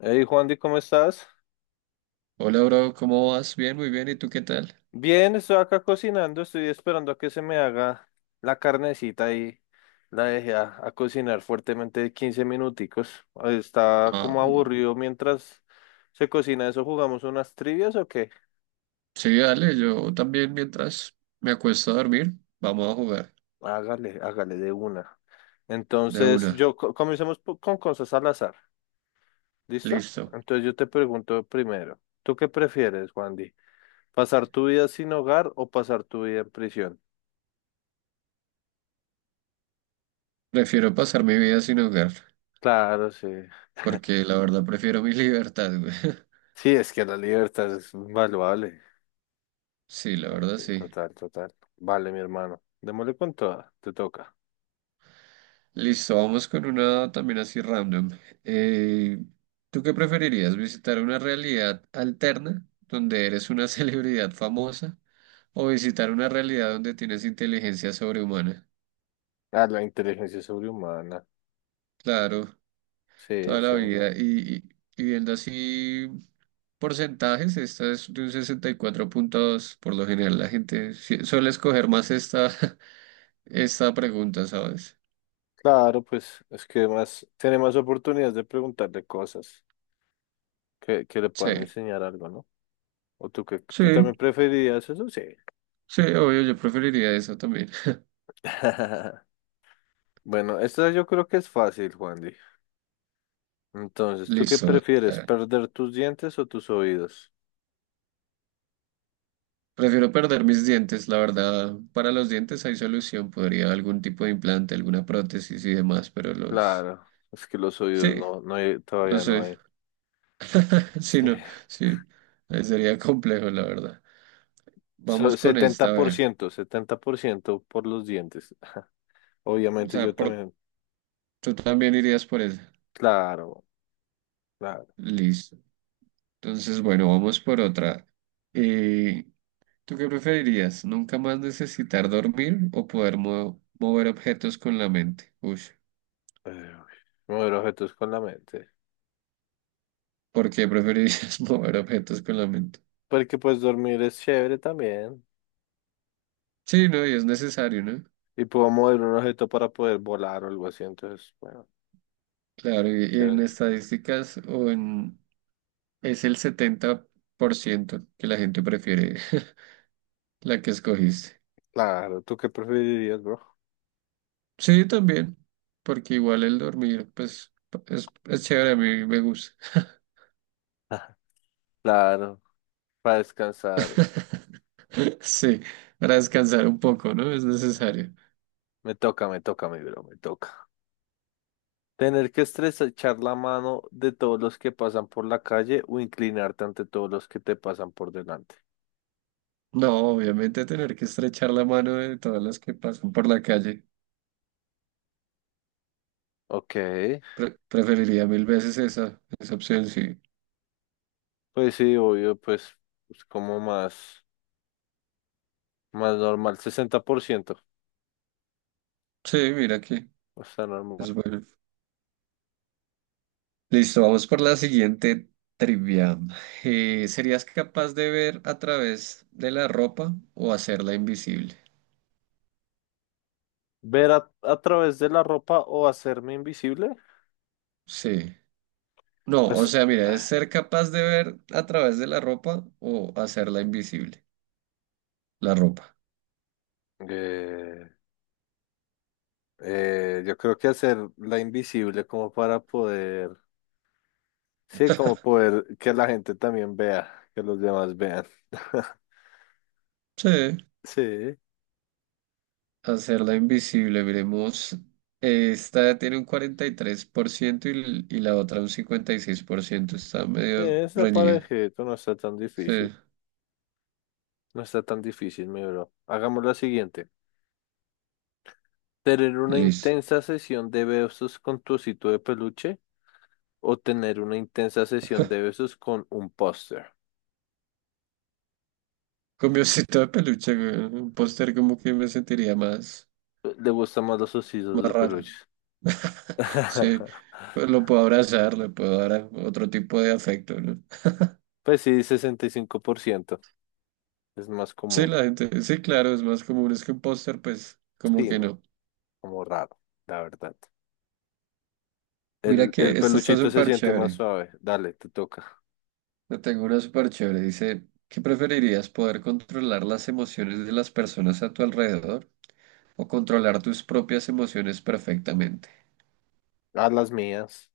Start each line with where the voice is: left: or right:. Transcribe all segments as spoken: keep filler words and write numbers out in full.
left: Hey Juan, ¿cómo estás?
right: Hola, bro, ¿cómo vas? Bien, muy bien. ¿Y tú qué tal?
left: Bien, estoy acá cocinando, estoy esperando a que se me haga la carnecita y la dejé a, a cocinar fuertemente quince minuticos. Está
right: Ah,
left: como aburrido mientras se cocina eso, ¿jugamos unas trivias o qué?
right: sí, dale, yo también mientras me acuesto a dormir, vamos a jugar
left: Hágale, hágale de una.
right: de
left: Entonces,
right: una.
left: yo co- comencemos po- con cosas al azar, ¿listo?
right: Listo.
left: Entonces yo te pregunto primero, ¿tú qué prefieres, Juan? ¿Pasar tu vida sin hogar o pasar tu vida en prisión?
right: Prefiero pasar mi vida sin hogar,
left: Claro, sí.
right: porque la verdad prefiero mi libertad, güey.
left: Sí, es que la libertad es invaluable.
right: Sí, la verdad
left: Sí,
right: sí.
left: total, total. Vale, mi hermano. Démosle con toda. Te toca.
right: Listo, vamos con una también así random. Eh, ¿Tú qué preferirías? ¿Visitar una realidad alterna donde eres una celebridad famosa o visitar una realidad donde tienes inteligencia sobrehumana?
left: Ah, la inteligencia sobrehumana.
right: Claro,
left: Sí,
right: toda la
left: eso
right: vida.
left: era-
right: Y, y- y viendo así porcentajes, esta es de un sesenta y cuatro punto dos. Por lo general, la gente sí- suele escoger más esta, esta pregunta, ¿sabes?
left: Claro, pues es que más, tiene más oportunidades de preguntarle cosas que, que le
right: Sí,
left: puedan enseñar algo, ¿no? ¿O tú que
right: sí,
left: tú también preferirías eso? Sí.
right: sí, obvio, yo preferiría eso también.
left: Bueno, esta yo creo que es fácil, Juandy. Entonces, ¿tú qué
right: Listo.
left: prefieres?
right: eh,
left: ¿Perder tus dientes o tus oídos?
right: Prefiero perder mis dientes, la verdad. Para los dientes hay solución. Podría algún tipo de implante, alguna prótesis y demás, pero los...
left: Claro, es que los
right: Sí,
left: oídos no, no hay-
right: no
left: todavía no
right: sé.
left: hay.
right: Sí,
left: Sí.
right: no, sí. eh, Sería complejo, la verdad.
left: So-
right: Vamos con esta, a ver.
left: setenta por ciento, setenta por ciento por los dientes.
right: O
left: Obviamente yo
right: sea, por,
left: también.
right: tú también irías por esa.
left: Claro, claro.
right: Listo. Entonces, bueno, vamos por otra. Eh, ¿Tú qué preferirías? ¿Nunca más necesitar dormir o poder mo- mover objetos con la mente? Uy,
left: Eh, Mover objetos con la mente.
right: ¿por qué preferirías mover objetos con la mente?
left: Porque pues dormir es chévere también.
right: Sí, no, y es necesario, ¿no?
left: Y puedo mover un objeto para poder volar o algo así. Entonces, bueno,
right: Claro, y, y en
left: chévere.
right: estadísticas o en, es el setenta por ciento que la gente prefiere la que escogiste.
left: Claro, ¿tú qué preferirías, bro?
right: Sí, también, porque igual el dormir, pues, es, es chévere, a mí me gusta.
left: Claro, para descansar.
right: Sí, para descansar un poco, ¿no? Es necesario.
left: Me toca, me toca, mi bro, me toca. Tener que estrechar la mano de todos los que pasan por la calle o inclinarte ante todos los que te pasan por delante.
right: No, obviamente tener que estrechar la mano de todas las que pasan por la calle.
left: Ok.
right: Pre- preferiría mil veces esa, esa opción, sí.
left: Pues sí, obvio, pues, pues como más, más normal, sesenta por ciento,
right: Sí, mira aquí,
left: o sea, normal.
right: es bueno. Listo, vamos por la siguiente trivia. Eh, ¿serías capaz de ver a través de la ropa o hacerla invisible?
left: Ver a, a través de la ropa o hacerme invisible.
right: Sí. No, o
left: Pues,
right: sea, mira, es ser capaz de ver a través de la ropa o hacerla invisible. La ropa.
left: eh, eh, yo creo que hacerla invisible como para poder, sí, como poder que la gente también vea, que los demás vean.
right: Sí.
left: Sí,
right: Hacerla invisible, miremos. Esta tiene un cuarenta y, tres por ciento y, l- y la otra un cincuenta y seis por ciento. Está
left: sí,
right: medio
left: esa
right: reñida.
left: parejito no está tan
right: Sí,
left: difícil, no está tan difícil, mi bro. Hagamos la siguiente. Tener una
right: listo.
left: intensa sesión de besos con tu osito de peluche o tener una intensa sesión de besos con un póster.
right: Con mi osito de peluche, güey, un póster como que me sentiría más,
left: Le gustan más los
right: más
left: ositos de
right: raro.
left: peluche.
right: Sí, pues lo puedo abrazar, le puedo dar a- otro tipo de afecto, ¿no?
left: Pues sí, sesenta y cinco por ciento. Es más
right: Sí,
left: común.
right: la gente, sí, claro, es más común, es que un póster, pues, como
left: Sí,
right: que
left: no,
right: no.
left: como raro, la verdad.
right: Mira
left: El,
right: que
left: el
right: esta está
left: peluchito se
right: súper
left: siente más
right: chévere.
left: suave. Dale, te toca.
right: Yo tengo una súper chévere. Dice, ¿qué preferirías? ¿Poder controlar las emociones de las personas a tu alrededor o controlar tus propias emociones perfectamente?
left: A las mías.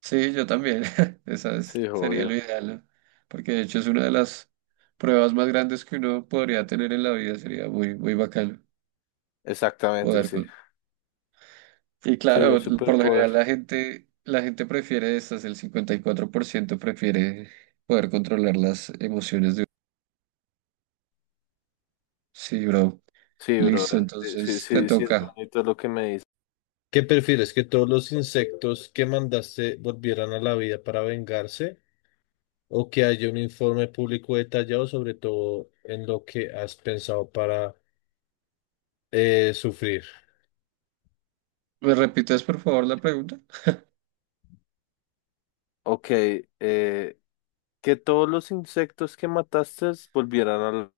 right: Sí, yo también. Esa es-
left: Sí,
right: sería lo
left: obvio.
right: ideal, ¿no? Porque de hecho es una de las pruebas más grandes que uno podría tener en la vida. Sería muy, muy bacano
left: Exactamente,
right: poder
left: sí.
right: con... Y
left: Sería un
right: claro, por lo
left: superpoder.
right: general la gente, la gente prefiere estas. El cincuenta y cuatro por ciento prefiere poder controlar las emociones de... Sí, bro.
left: Sí,
right: Listo,
left: brother. Sí, sí,
right: entonces te
left: sí, sí, es
right: toca.
left: bonito lo que me dices. ¿Qué prefieres? ¿Que todos los insectos que mandaste volvieran a la vida para vengarse o que haya un informe público detallado sobre todo en lo que has pensado para eh, sufrir?
right: ¿Me repites por favor la pregunta?
left: Ok, eh, que todos los insectos que mataste volvieran a la...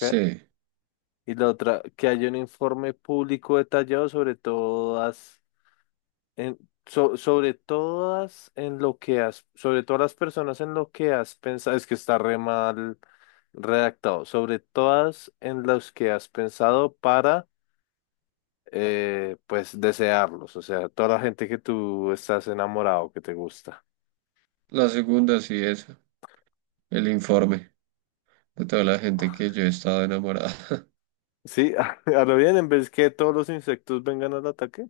left: ¿qué?
right: Sí,
left: Y la otra, que haya un informe público detallado sobre todas, en, so- sobre todas en lo que has, sobre todas las personas en lo que has pensado, es que está re mal redactado, sobre todas en las que has pensado para eh, pues desearlos, o sea, toda la gente que tú estás enamorado, que te gusta.
right: la segunda sí esa, el informe de toda la gente que yo he estado enamorada.
left: Sí, a lo bien, en vez que todos los insectos vengan al ataque,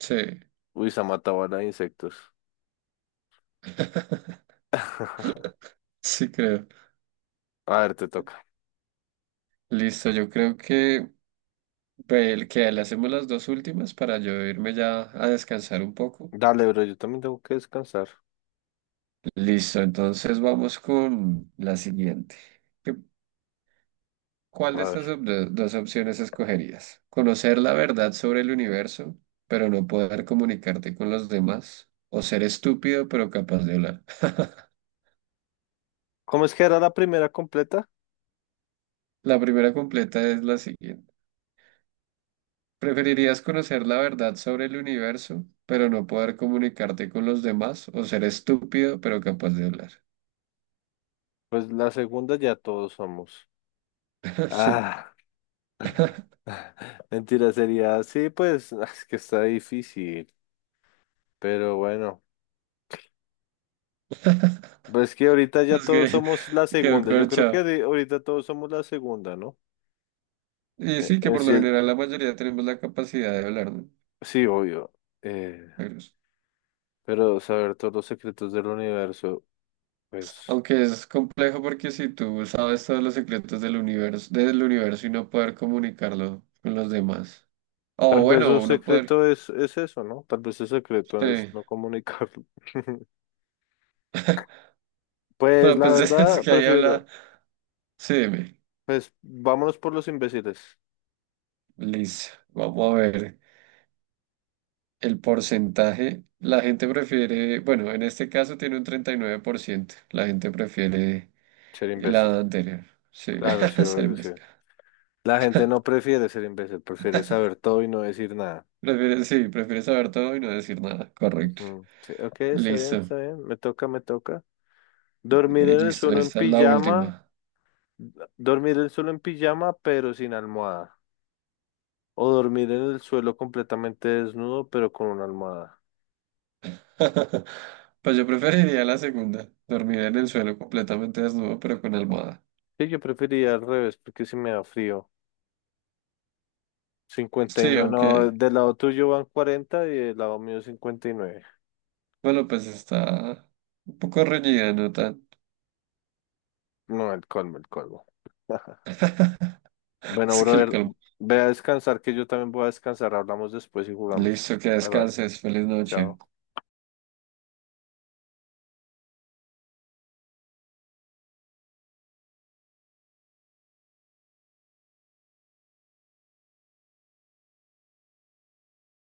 right: Sí,
left: uy, se ha matado a la de insectos.
right: sí creo.
left: A ver, te toca.
right: Listo, yo creo que, ve, que le hacemos las dos últimas para yo irme ya a descansar un poco.
left: Dale, bro, yo también tengo que descansar.
right: Listo, entonces vamos con la siguiente. ¿Qué- ¿Cuál
left: A
right: de
left: ver.
right: estas op- do- dos opciones escogerías? ¿Conocer la verdad sobre el universo, pero no poder comunicarte con los demás? ¿O ser estúpido pero capaz de hablar?
left: ¿Cómo es que era la primera completa?
right: La primera completa es la siguiente. ¿Preferirías conocer la verdad sobre el universo, pero no poder comunicarte con los demás, o ser estúpido, pero capaz de hablar?
left: Pues la segunda ya todos somos.
right: Sí,
left: Ah. Mentira, sería. Sí, pues es que está difícil. Pero bueno. Pues que ahorita ya
right: es
left: todos
right: que
left: somos la
right: quedó
left: segunda. Yo creo que
right: corchado.
left: de- ahorita todos somos la segunda, ¿no?
right: Y
left: Eh,
right: sí, que
left: en
right: por
left: sí,
right: lo
left: eh,
right: general la mayoría tenemos la capacidad de hablar, ¿no?
left: sí, obvio. Eh,
right: Pero es-
left: pero saber todos los secretos del universo, pues
right: Aunque es complejo porque si tú sabes todos los secretos del universo, del universo y no poder comunicarlo con los demás. O
left: tal vez un
right: bueno, no poder.
left: secreto es, es eso, ¿no? Tal vez el
right: Sí.
left: secreto es no comunicarlo. Pues
right: Pero
left: la
right: pues es
left: verdad,
right: que ahí
left: prefiero,
right: habla. Sí, dime.
left: pues vámonos por los imbéciles.
right: Listo, vamos a ver el porcentaje. La gente prefiere, bueno, en este caso tiene un treinta y nueve por ciento. La gente prefiere
left: Ser imbécil.
right: la anterior. Sí,
left: Claro, sí,
right: ser-
left: obvio, sí. La gente no prefiere ser imbécil, prefiere saber todo y no decir nada.
right: prefiere, sí, prefiere saber todo y no decir nada. Correcto.
left: Ujú. Sí, ok, está bien,
right: Listo,
left: está bien. Me toca, me toca. Dormir
right: y
left: en el
right: listo,
left: suelo en
right: esta es la
left: pijama,
right: última.
left: dormir el suelo en pijama, pero sin almohada. O dormir en el suelo completamente desnudo, pero con una almohada.
right: Pues yo preferiría la segunda, dormir en el suelo completamente desnudo, pero con almohada.
left: Sí, yo preferiría al revés, porque si me da frío. Cincuenta y
right: Sí,
left: nueve, no,
right: aunque,
left: del lado tuyo van cuarenta y del lado mío cincuenta y nueve.
right: bueno, pues está un poco reñida, ¿no tan?
left: No, el colmo, el colmo. Bueno,
right: Es que el
left: brother,
right: colmo.
left: ve a descansar, que yo también voy a descansar. Hablamos después y jugamos.
right: Listo, que
left: Bye bye.
right: descanses. Feliz noche.
left: Chao.